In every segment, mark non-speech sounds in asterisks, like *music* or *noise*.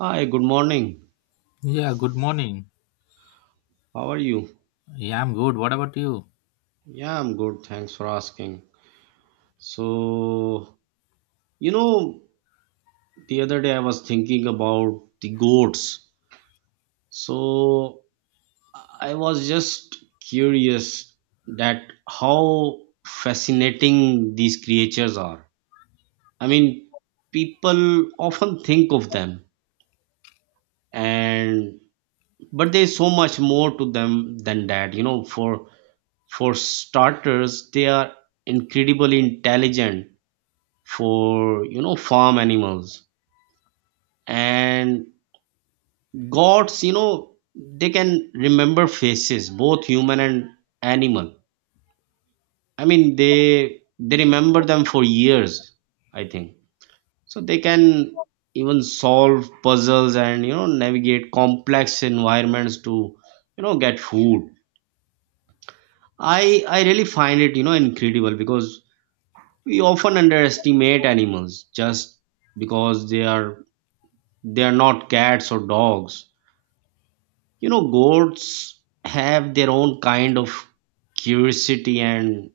Hi, good morning. Yeah, good morning. How are you? Yeah, I'm good. What about you? Yeah, I'm good. Thanks for asking. So, you know, the other day I was thinking about the goats. So, I was just curious that how fascinating these creatures are. I mean, people often think of them and but there's so much more to them than that. For starters, they are incredibly intelligent for farm animals. And gods, they can remember faces, both human and animal. I mean, they remember them for years, I think. So they can even solve puzzles and navigate complex environments to get food. I really find it incredible, because we often underestimate animals, just because they are not cats or dogs. Goats have their own kind of curiosity, and,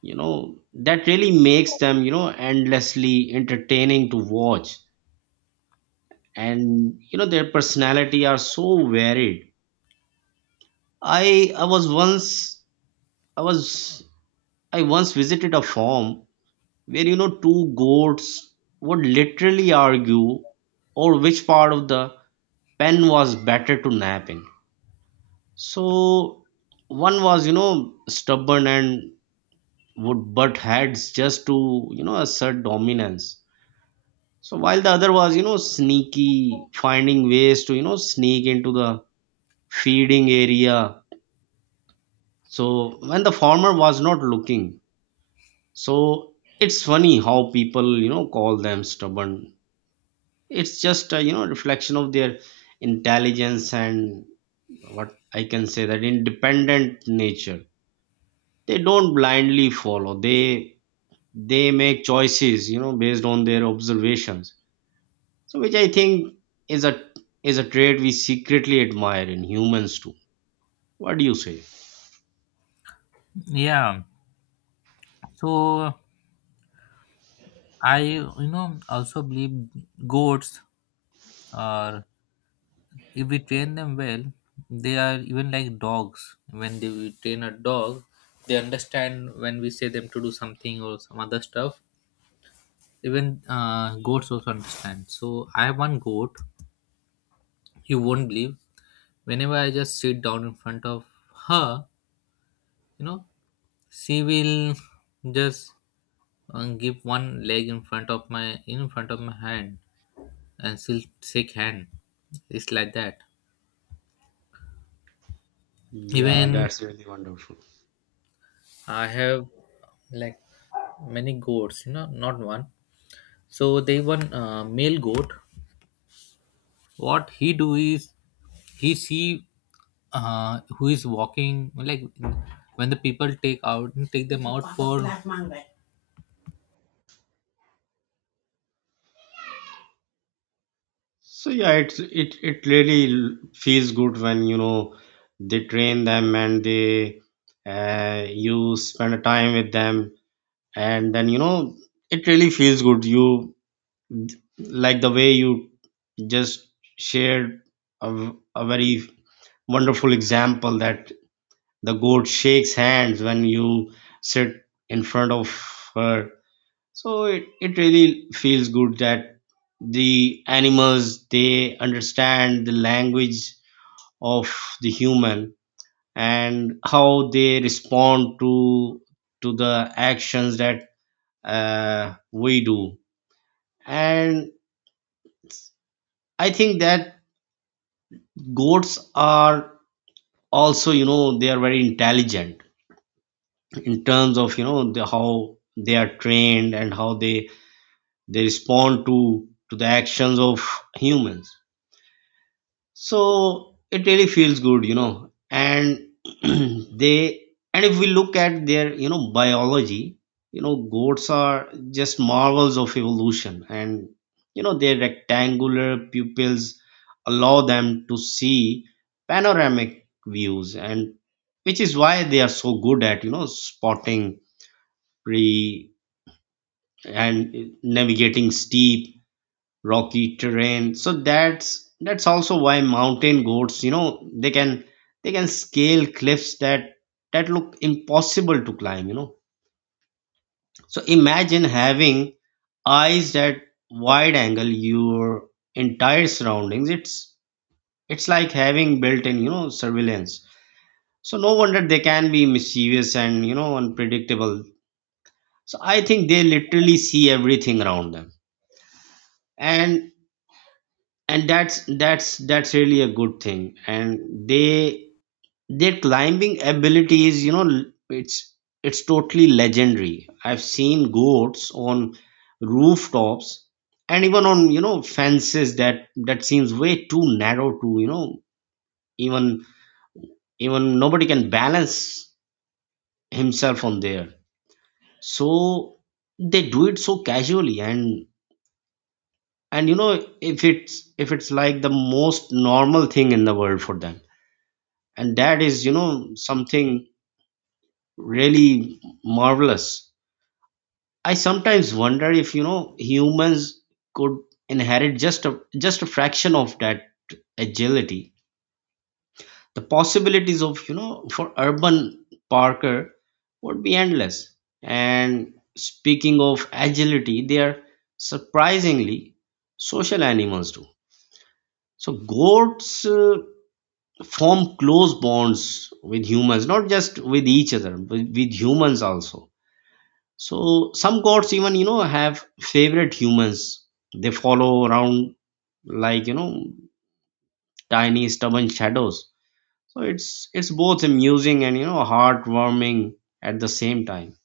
you know, that really makes them endlessly entertaining to watch. And their personality are so varied. I was once I was I once visited a farm where two goats would literally argue or which part of the pen was better to nap in. So one was stubborn and would butt heads just to assert dominance. So, while the other was sneaky, finding ways to sneak into the feeding area, so when the farmer was not looking. So it's funny how people call them stubborn. It's just a reflection of their intelligence and what I can say, that independent nature. They don't blindly follow. They make choices based on their observations. So, which I think, is a is a trait we secretly admire in humans too. What do you say? Yeah, so I also believe goats are, if we train them well, they are even like dogs. When they we train a dog, they understand when we say them to do something or some other stuff. Even goats also understand. So I have one goat, you won't believe. Whenever I just sit down in front of her, you know, she will just and give one leg in front of my hand and still shake hand. It's like that. Yeah, Even, that's really wonderful. I have like many goats, you know, not one. So they one male goat, what he do is he see who is walking, like when the people take them out for... So yeah, it really feels good when they train them, and they you spend a time with them. And then it really feels good. You, like the way you just shared a very wonderful example that the goat shakes hands when you sit in front of her. So, it really feels good that the animals, they understand the language of the human, and how they respond to the actions that we do. And I think that goats are also they are very intelligent, in terms of how they are trained and how they respond to the actions of humans. So it really feels good and *clears throat* they and if we look at their biology. Goats are just marvels of evolution, and their rectangular pupils allow them to see panoramic views, and which is why they are so good at spotting prey and navigating steep rocky terrain. So that's also why mountain goats they can scale cliffs that look impossible to climb. So imagine having eyes that wide angle your entire surroundings. It's like having built-in surveillance. So no wonder they can be mischievous and unpredictable. So I think they literally see everything around them. And and that's really a good thing. And they their climbing ability is it's totally legendary. I've seen goats on rooftops and even on fences that seems way too narrow to even even nobody can balance himself on there. So they do it so casually, and if it's like the most normal thing in the world for them. And that is something really marvelous. I sometimes wonder if humans could inherit just a fraction of that agility. The possibilities of for urban parker would be endless. And speaking of agility, they are surprisingly social animals too. So goats form close bonds with humans, not just with each other but with humans also. So some gods even have favorite humans they follow around, like tiny stubborn shadows. So it's both amusing and heartwarming at the same time.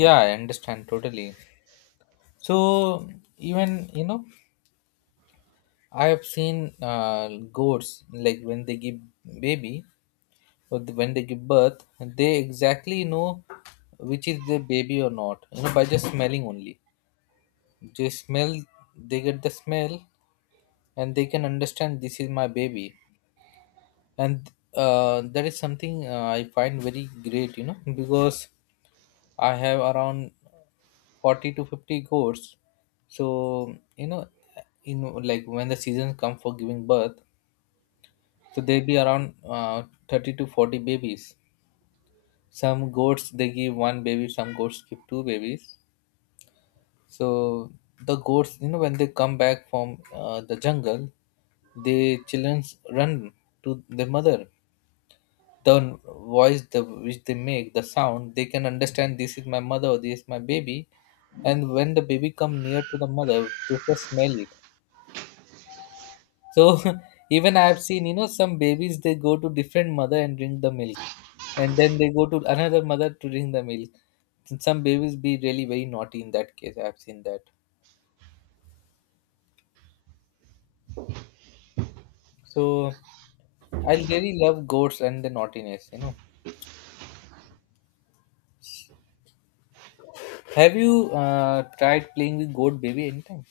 Yeah, I understand totally. So even, you know, I have seen goats like when they give baby or when they give birth, they exactly know which is the baby or not. You know, by just smelling only. They smell, they get the smell, and they can understand this is my baby. And that is something I find very great. You know, because I have around 40 to 50 goats, so like when the seasons come for giving birth. So they be around 30 to 40 babies. Some goats they give one baby, some goats give two babies. So the goats, when they come back from the jungle, the children run to the mother. The voice which they make, the sound, they can understand this is my mother or this is my baby. And when the baby come near to the mother, they first smell it. So *laughs* even I have seen, some babies they go to different mother and drink the milk, and then they go to another mother to drink the milk. Some babies be really very naughty in that case. I have seen that. So I really love goats and the naughtiness. Have you tried playing with goat baby anytime?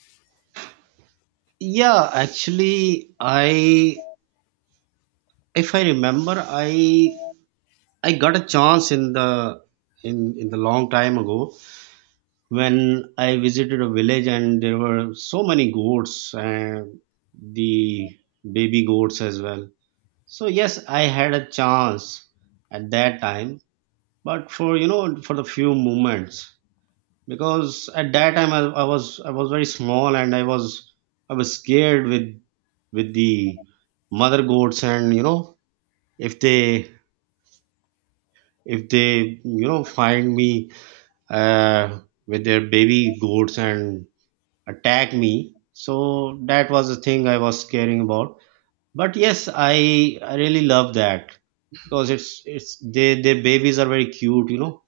Yeah, actually, I if I remember, I got a chance in the long time ago, when I visited a village and there were so many goats and the baby goats as well. So yes, I had a chance at that time, but for you know for the few moments, because at that time, I was very small and I was scared with the mother goats. And if they if they find me, uh, with their baby goats, and attack me, so that was the thing I was caring about. But yes, I really love that, because it's they their babies are very cute.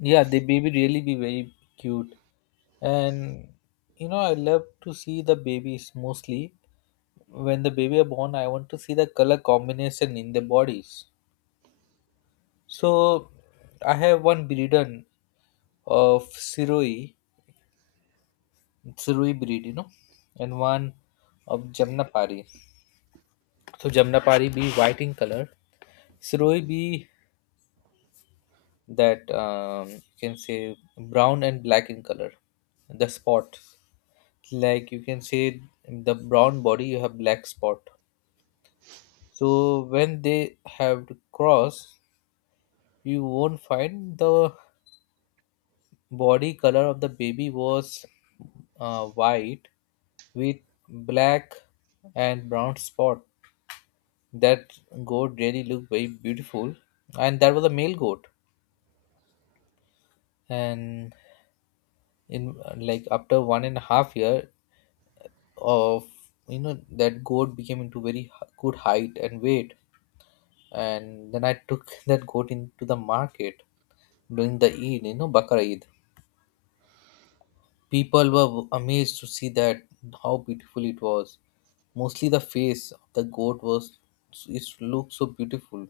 Yeah, the baby really be very cute, and I love to see the babies mostly. When the baby are born, I want to see the color combination in the bodies. So I have one breeden of Siroi, Siroi breed, and one of Jamnapari. So Jamnapari be white in color, Siroi be that you can say brown and black in color. The spot, like you can say, the brown body, you have black spot. So when they have to cross, you won't find the body color of the baby was white with black and brown spot. That goat really looked very beautiful, and that was a male goat. And in like after 1.5 year of, that goat became into very good height and weight. And then I took *laughs* that goat into the market during the Eid, Bakar Eid. People were amazed to see that how beautiful it was. Mostly the face of the goat was, it looked so beautiful,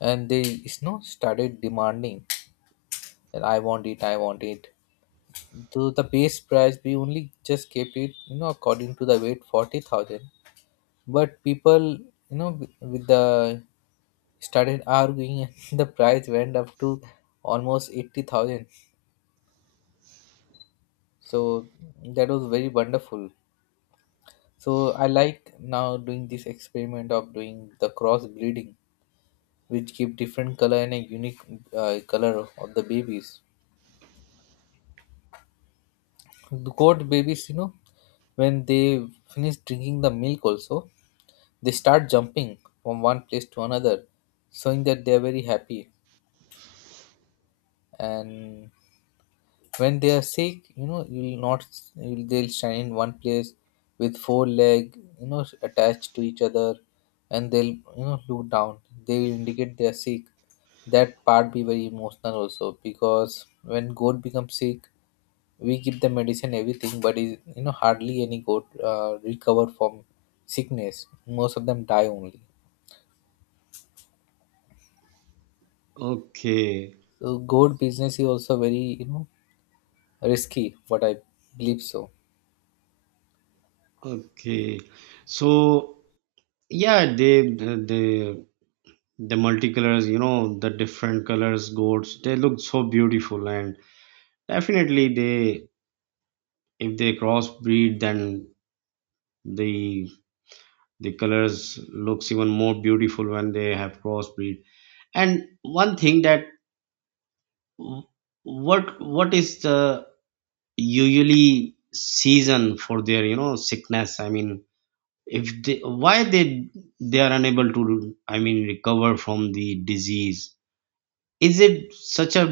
and they is not started demanding that I want it, I want it. Though the base price we only just kept it, according to the weight 40,000. But people, with the started arguing, *laughs* and the price went up to almost 80,000. So that was very wonderful. So I like now doing this experiment of doing the cross breeding, which give different color and a unique color of the babies. The goat babies, when they finish drinking the milk, also they start jumping from one place to another, showing that they are very happy. And when they are sick, you'll not, you'll, they'll stand in one place with four leg, attached to each other, and they'll look down. They'll indicate they are sick. That part be very emotional also, because when goat becomes sick, we give them medicine everything, but is hardly any goat recover from sickness. Most of them die only. Okay. So goat business is also very, you know, risky, what I believe. So Okay. So yeah, they the multicolors, the different colors goats, they look so beautiful. And definitely they if they crossbreed, then the the colors looks even more beautiful when they have crossbreed. And one thing that, what is the usually season for their sickness? I mean, if they why they are unable to, I mean, recover from the disease? Is it such a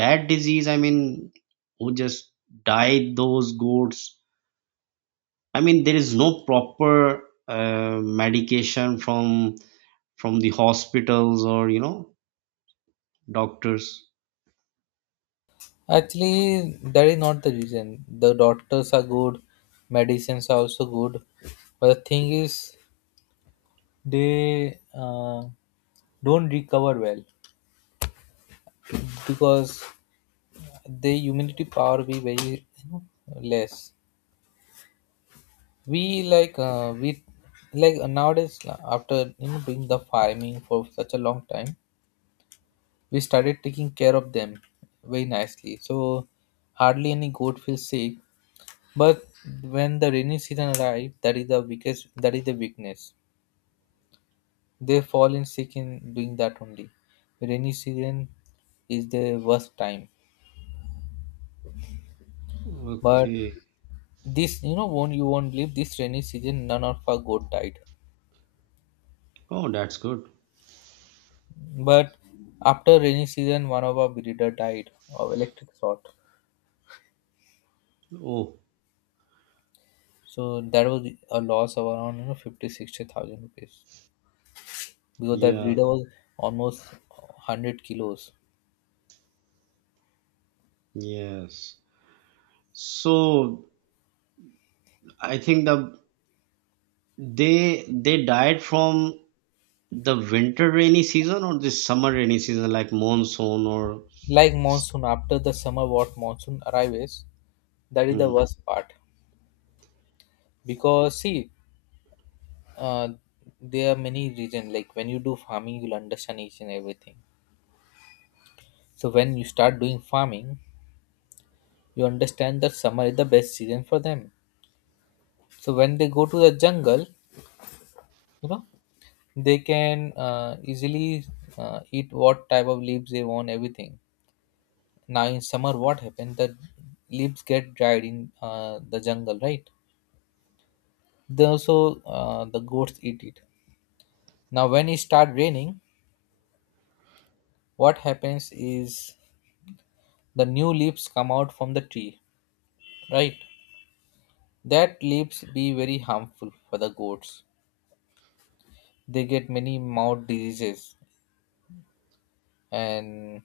bad disease? I mean, who just died those goats? I mean, there is no proper medication from the hospitals, or doctors? actually that is not the reason. The doctors are good, medicines are also good, but the thing is they don't recover well, because the immunity power be very, you know, less. We like nowadays, after doing the farming for such a long time, we started taking care of them very nicely, so hardly any goat feels sick. But when the rainy season arrives, that is the weakness, they fall in sick in doing that only. Rainy season is the worst time. But Okay. this you know won't you won't believe, this rainy season none of our goat died. Oh, that's good. But after rainy season, one of our breeder died of electric short. Oh. So that was a loss of around 50-60 thousand rupees, because that Yeah. breeder was almost 100 kilos. Yes. So I think they died from the winter rainy season or the summer rainy season, like monsoon, or... Like monsoon, after the summer what monsoon arrives, that is the Hmm. worst part. Because see, uh, there are many reasons. Like when you do farming, you'll understand each and everything. So when you start doing farming, you understand that summer is the best season for them. So when they go to the jungle, you know they can easily eat what type of leaves they want, everything. Now in summer what happens, the leaves get dried in the jungle, right? The goats eat it. Now when it start raining, what happens is the new leaves come out from the tree, right? That leaves be very harmful for the goats. They get many mouth diseases, and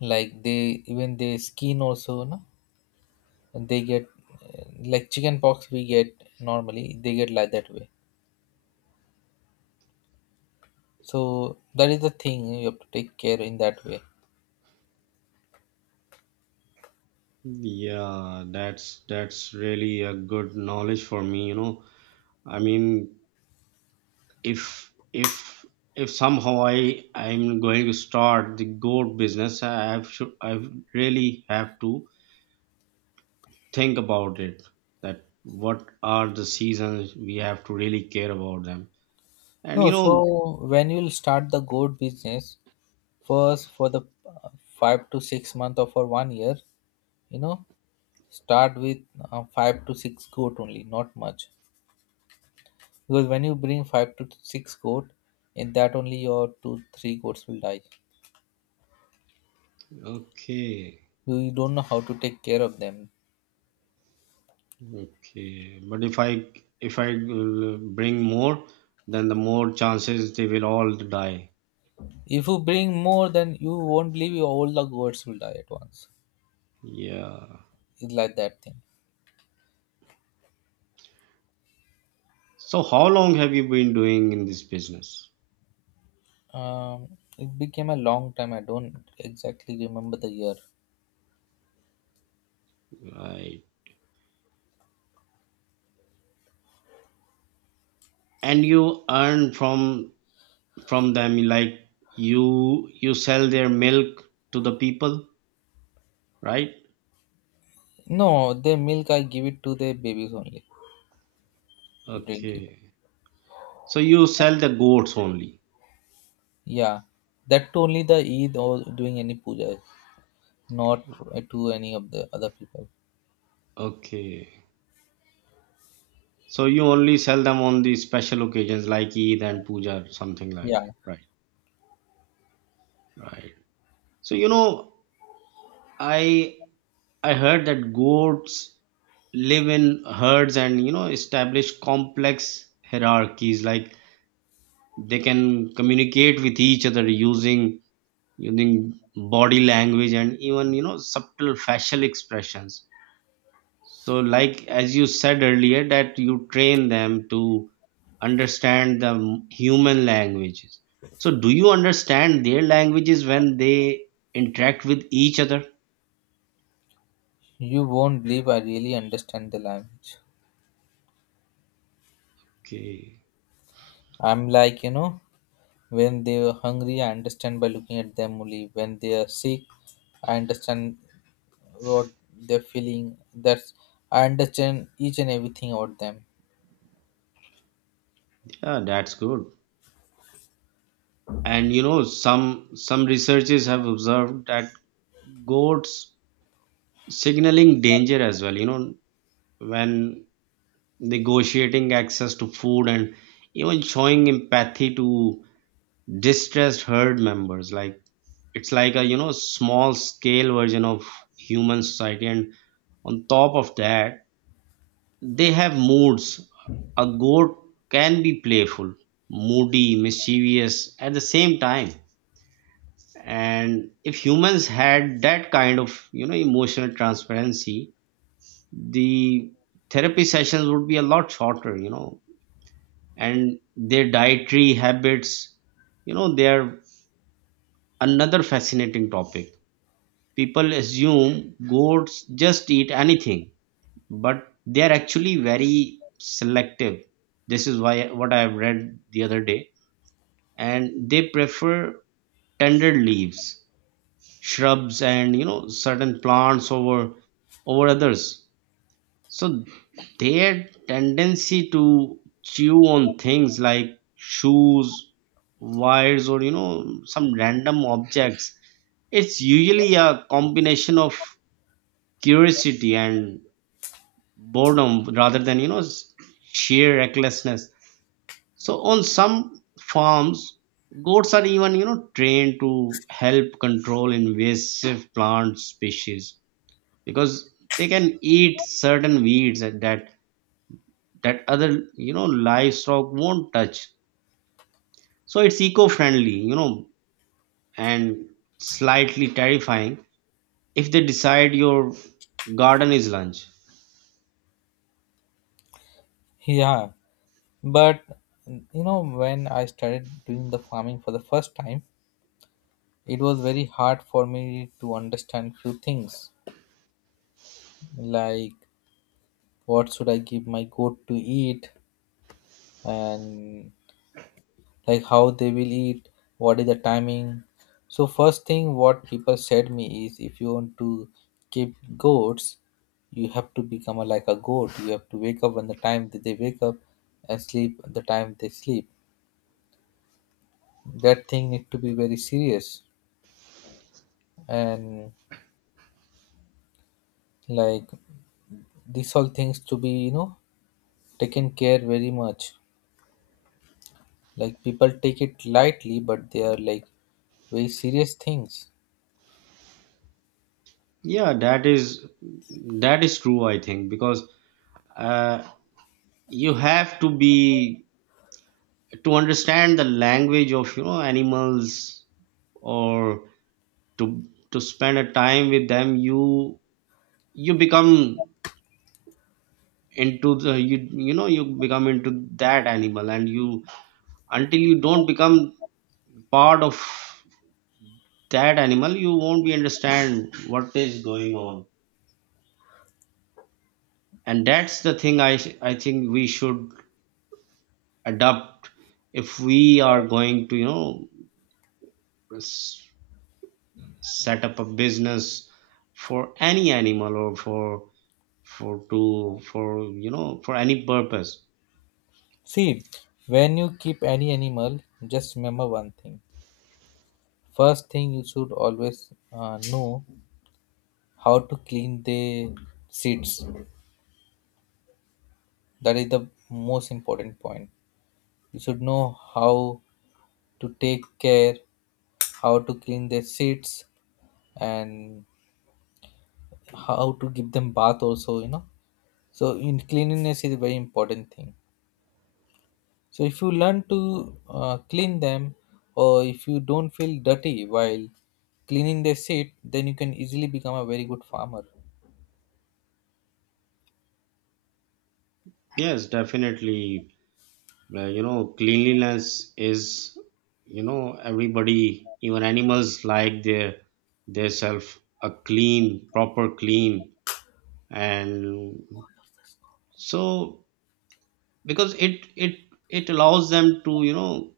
like they even their skin also, no, they get like chicken pox we get normally, they get like that way. So that is the thing you have to take care in that way. Yeah, that's really a good knowledge for me. I mean, if if if somehow I'm going to start the goat business, I have should I really have to think about it. That, what are the seasons we have to really care about them. No, And so when you'll start the goat business, first for the 5 to 6 month or for one year, you know start with 5 to 6 goat only, not much. Because when you bring 5 to 6 goat, in that only your two three goats will die. okay. You don't know how to take care of them. Okay. But if I, bring more, then the more chances they will all die. If you bring more, then you won't believe, you, all the goats will die at once. Yeah. It's like that thing. So how long have you been doing in this business? It became a long time. I don't exactly remember the year. Right. And you earn from them, like you sell their milk to the people, right? No, the milk I give it to the babies only to drink it. Okay. So you sell the goats only? Yeah, that too only the Eid or doing any puja, not to any of the other people. Okay. So you only sell them on the special occasions, like Eid and puja, something like Yeah, that, right? Right. So, I I heard that goats live in herds and establish complex hierarchies. Like they can communicate with each other using body language and even subtle facial expressions. So, like as you said earlier, that you train them to understand the human languages. So, do you understand their languages when they interact with each other? you won't believe, I really understand the language. Okay. I'm like, when they are hungry, I understand by looking at them only. When they are sick, I understand what they're feeling. That's, I understand each and everything about them. Yeah, that's good. And some researchers have observed that goats signaling danger as well when negotiating access to food and even showing empathy to distressed herd members. Like it's like a small scale version of human society. And on top of that, they have moods. A goat can be playful, moody, mischievous at the same time. And if humans had that kind of emotional transparency, the therapy sessions would be a lot shorter. And their dietary habits they're another fascinating topic. People assume goats just eat anything, but they're actually very selective. This is why what I've read the other day. And they prefer tender leaves, shrubs, and certain plants over others. So their tendency to chew on things like shoes, wires, or some random objects, it's usually a combination of curiosity and boredom, rather than sheer recklessness. So on some farms, goats are even trained to help control invasive plant species, because they can eat certain weeds and that other livestock won't touch. So it's eco-friendly, and slightly terrifying if they decide your garden is lunch. Yeah, but when I started doing the farming for the first time, it was very hard for me to understand few things, like what should I give my goat to eat, and like how they will eat, what is the timing. So first thing what people said me is, if you want to keep goats, you have to become like a goat. You have to wake up when the time that they wake up, and sleep the time they sleep. That thing need to be very serious, and like these all things to be, you know, taken care very much. Like people take it lightly, but they are like very serious things. Yeah, that is true, I think, because uh, you have to be to understand the language of animals, or to to spend a time with them. You become into the you you know you become into that animal, and you until you don't become part of that animal, you won't be understand what is going on. And that's the thing, I think we should adopt, if we are going to s- set up a business for any animal, or for to for you know for any purpose. See, when you keep any animal, just remember one thing. First thing you should always know how to clean the seats. That is the most important point. You should know how to take care, how to clean their seats, and how to give them bath also. So in cleanliness is a very important thing. So if you learn to clean them, or if you don't feel dirty while cleaning the seed, then you can easily become a very good farmer. Yes, definitely, where cleanliness is, you know everybody, even animals, like their self a clean, proper clean. And so, because it allows them to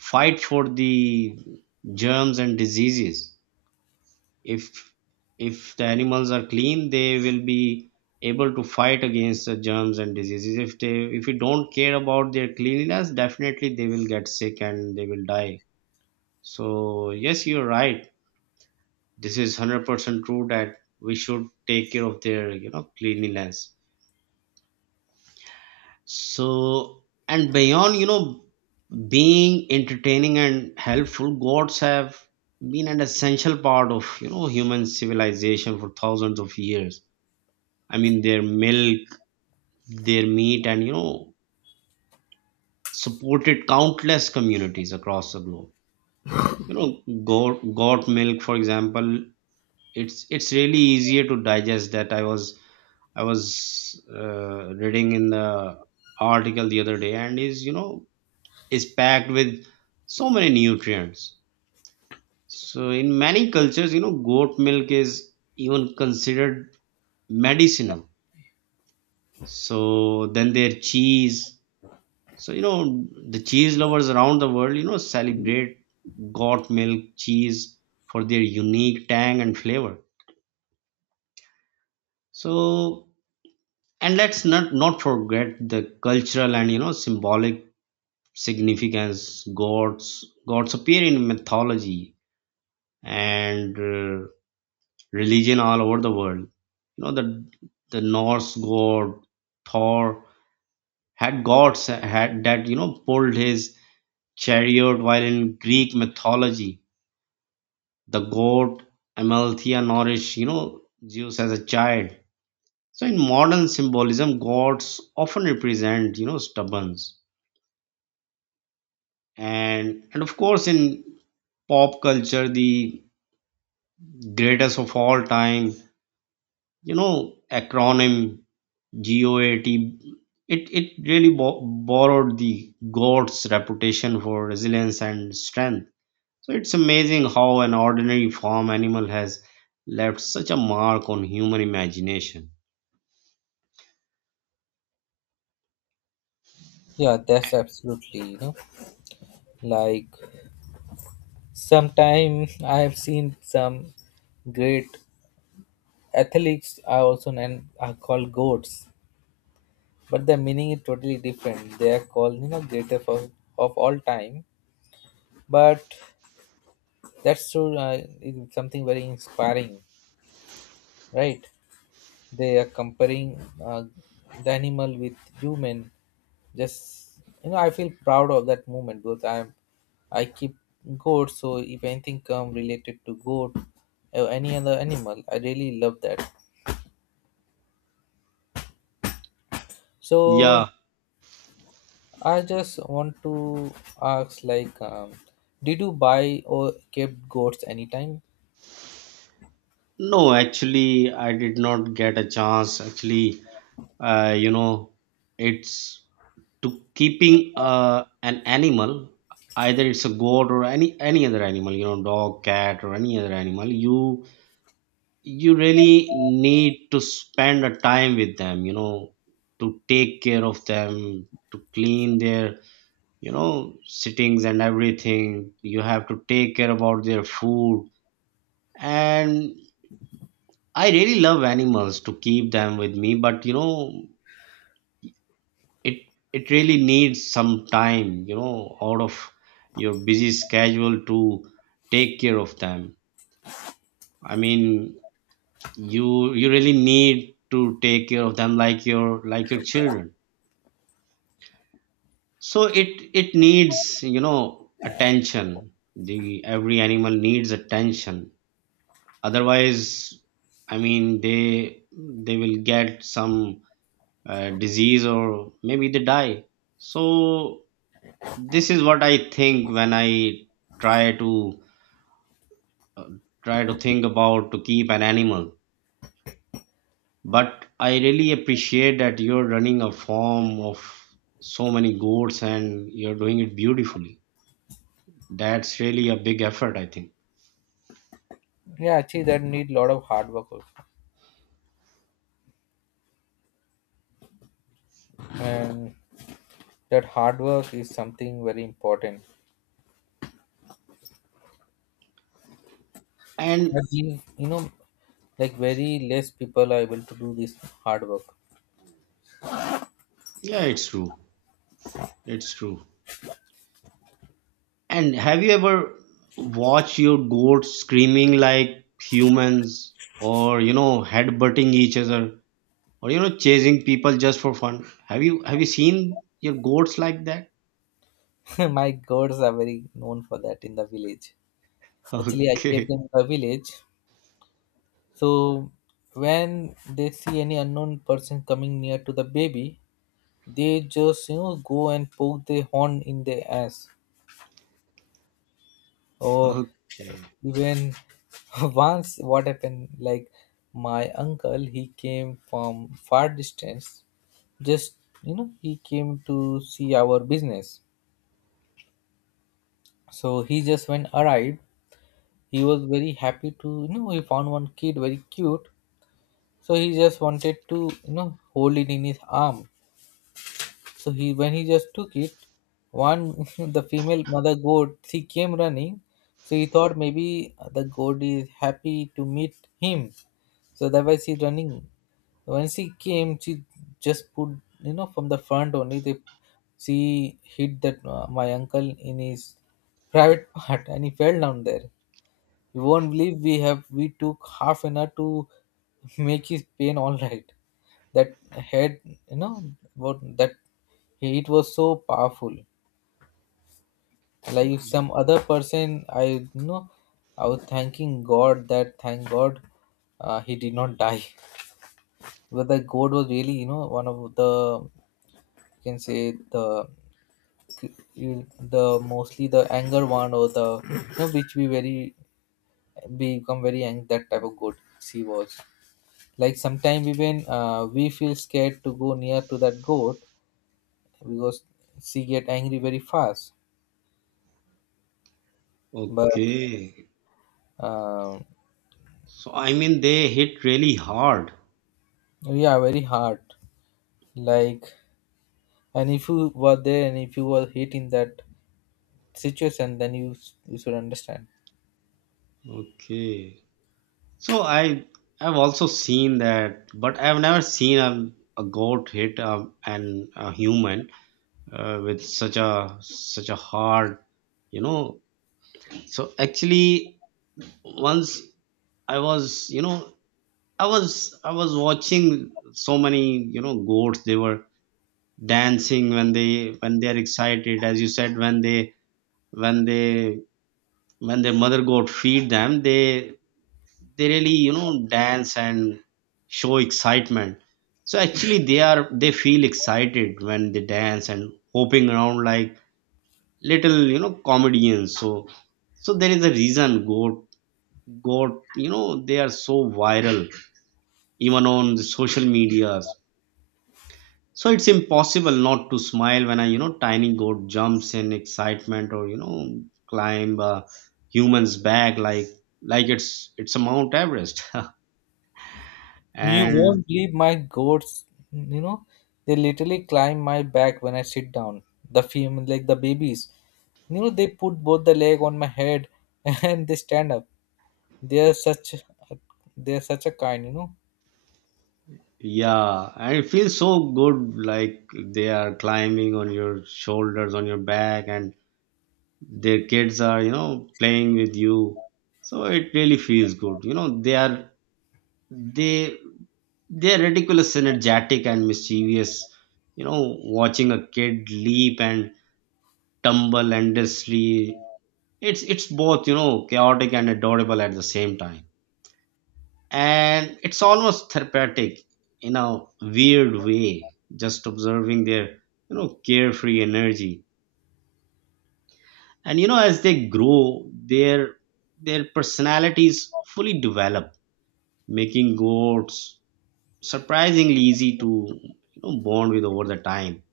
fight for the germs and diseases, if if the animals are clean, they will be able to fight against the germs and diseases. If you don't care about their cleanliness, definitely they will get sick and They will die. So yes, you're right. This is 100% true that we should take care of their, cleanliness. So and beyond, being entertaining and helpful, gods have been an essential part of, human civilization for thousands of years. I mean, their milk, their meat, and supported countless communities across the globe. You know, goat milk, for example, it's really easier to digest. That I was reading in the article the other day, and is is packed with so many nutrients. So in many cultures, goat milk is even considered medicinal. So then their cheese. So the cheese lovers around the world, celebrate goat milk cheese for their unique tang and flavor. So and let's not forget the cultural and symbolic significance. Gods appear in mythology and religion all over the world. The Norse god Thor had gods had that pulled his chariot, while in Greek mythology the god Amalthea nourished Zeus as a child. So in modern symbolism, gods often represent stubborns, and of course in pop culture the greatest of all time acronym GOAT, it really borrowed the goat's reputation for resilience and strength. So it's amazing how an ordinary farm animal has left such a mark on human imagination. Yeah, that's absolutely, you know, like sometimes I have seen some great athletes are also known are called goats, but the meaning is totally different. They are called greatest of all time, but that's so is something very inspiring, right? They are comparing the animal with human. Just I feel proud of that movement, because I keep goat, so if anything come related to goat or any other animal, I really love that. So Yeah. I just want to ask, like did you buy or kept goats anytime? No, actually I did not get a chance. Actually, you know, it's, to keeping an animal, either it's a goat or any other animal, you know, dog, cat or any other animal, you really need to spend a time with them, you know, to take care of them, to clean their, you know, sittings and everything. You have to take care about their food. And I really love animals to keep them with me, but you know, it it really needs some time, you know, out of your busy schedule to take care of them. I mean, you really need to take care of them like your children. So it needs, you know, attention. The every animal needs attention. Otherwise, I mean, they will get some disease or maybe they die. So this is what I think when I try to uh, think about to keep an animal. But I really appreciate that you're running a farm of so many goats and you're doing it beautifully. That's really a big effort, I think. Yeah, actually that need a lot of hard work also. And that hard work is something very important, I And believe, like very less people are able to do this hard work. yeah, it's true, it's true. And have you ever watched your goats screaming like humans or you know headbutting each other or you know chasing people just for fun? Have you seen your goats like that? *laughs* My gods are very known for that in the village. *laughs* Actually, I kept Okay. them in the village. So when they see any unknown person coming near to the baby, they just, go and poke their horn in their ass. Or Okay. even *laughs* once what happened, like my uncle, he came from far distance. Just he came to see our business, so he just when arrived, he was very happy to he found one kid very cute, so he just wanted to hold it in his arm. So he when he just took it, one *laughs* the female mother goat she came running, so he thought maybe the goat is happy to meet him. So that was she running. When she came, she just put, you know, from the front only. They she hit that my uncle in his private *laughs* part, and he fell down there. You won't believe, we took half an hour to *laughs* make his pain all right. That head, what that, it was so powerful. Like if some other person, you know, I was thanking God, that thank God he did not die. *laughs* Whether God was really, one of the you can say the mostly the anger one, or the which we very become very angry, that type of goat she was. Like sometimes even we feel scared to go near to that goat because she get angry very fast. But Okay. um, So I mean they hit really hard. yeah, very hard, like. And if you were there and if you were hit in that situation, then you should understand. Okay. So I've also seen that, but I've never seen a goat hit an a human with such a hard, you know. So actually, once I was, you know, I was I was watching so many, you know, goats. They were dancing when they, when they are excited. As you said, when they, when they when their mother goat feed them, they really, you know, dance and show excitement. So actually they are, they feel excited when they dance and hopping around like little, you know, comedians. So so there is a reason goat, you know, they are so viral even on the social media. So it's impossible not to smile when a, you know, tiny goat jumps in excitement, or you know, climb a human's back like, it's a Mount Everest. *laughs* You And won't believe my goats. You know, they literally climb my back when I sit down. The female, like the babies, they put both the leg on my head *laughs* and they stand up. They are such, a- they are such a kind. Yeah, and it feels so good, like they are climbing on your shoulders, on your back, and their kids are, you know, playing with you. So it really feels good, you know. They, they're ridiculous, energetic and mischievous. You know, watching a kid leap and tumble endlessly. It's both, you know, chaotic and adorable at the same time. And it's almost therapeutic in a weird way, just observing their, you know, carefree energy. And you know, as they grow, their personalities fully develop, making goats surprisingly easy to you know bond with over the time.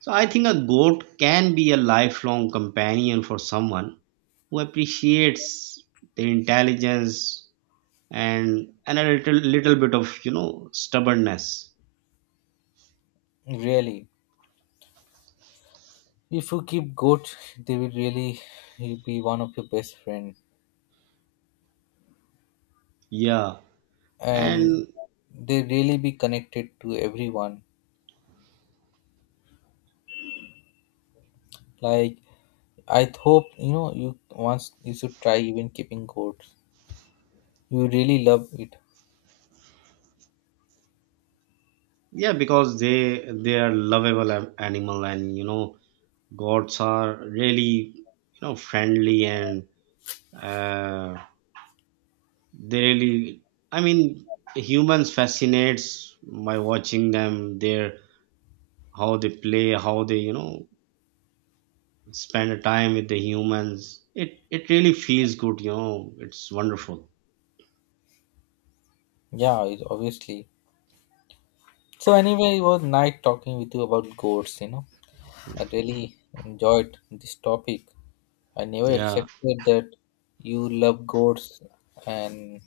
So I think a goat can be a lifelong companion for someone who appreciates the intelligence and a little bit of you know stubbornness. Really. If you keep goat, they will really be one of your best friend, Yeah. and And they really be connected to everyone. Like, I hope you once, you should try even keeping goats. You really love it. yeah, because they are lovable animal, and you know, gods are really, you know, friendly and uh, they really, I mean, humans fascinates by watching them. Their, how they play, how they, you know, spend a time with the humans. It really feels good, you know, it's wonderful. Yeah, it, obviously. So anyway, it was nice talking with you about goats. I really enjoyed this topic. I never Yeah. expected that you love goats, and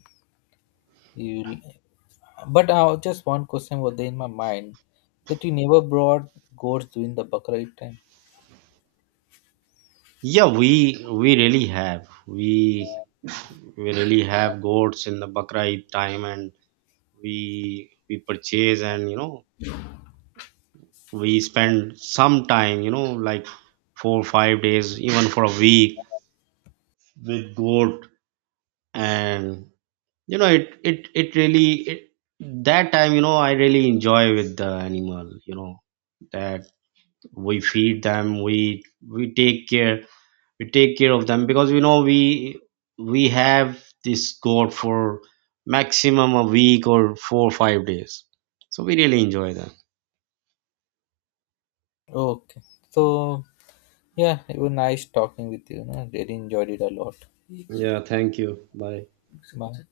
you but just one question was there in my mind, that you never brought goats during the Baqra'id time. Yeah, we really have, we really have goats in the bakra Eid time. And we purchase and you know we spend some time, you know, like 4 or 5 days, even for a week, with goat. And you know, it really, it, that time, you know, I really enjoy with the animal, you know. That we feed them, we take care, we take care of them. Because you know, we have this goat for maximum a week or 4 or 5 days. So we really enjoy them. Okay. So yeah, it was nice talking with you. You know. I really enjoyed it a lot. Yeah, thank you, bye. Bye.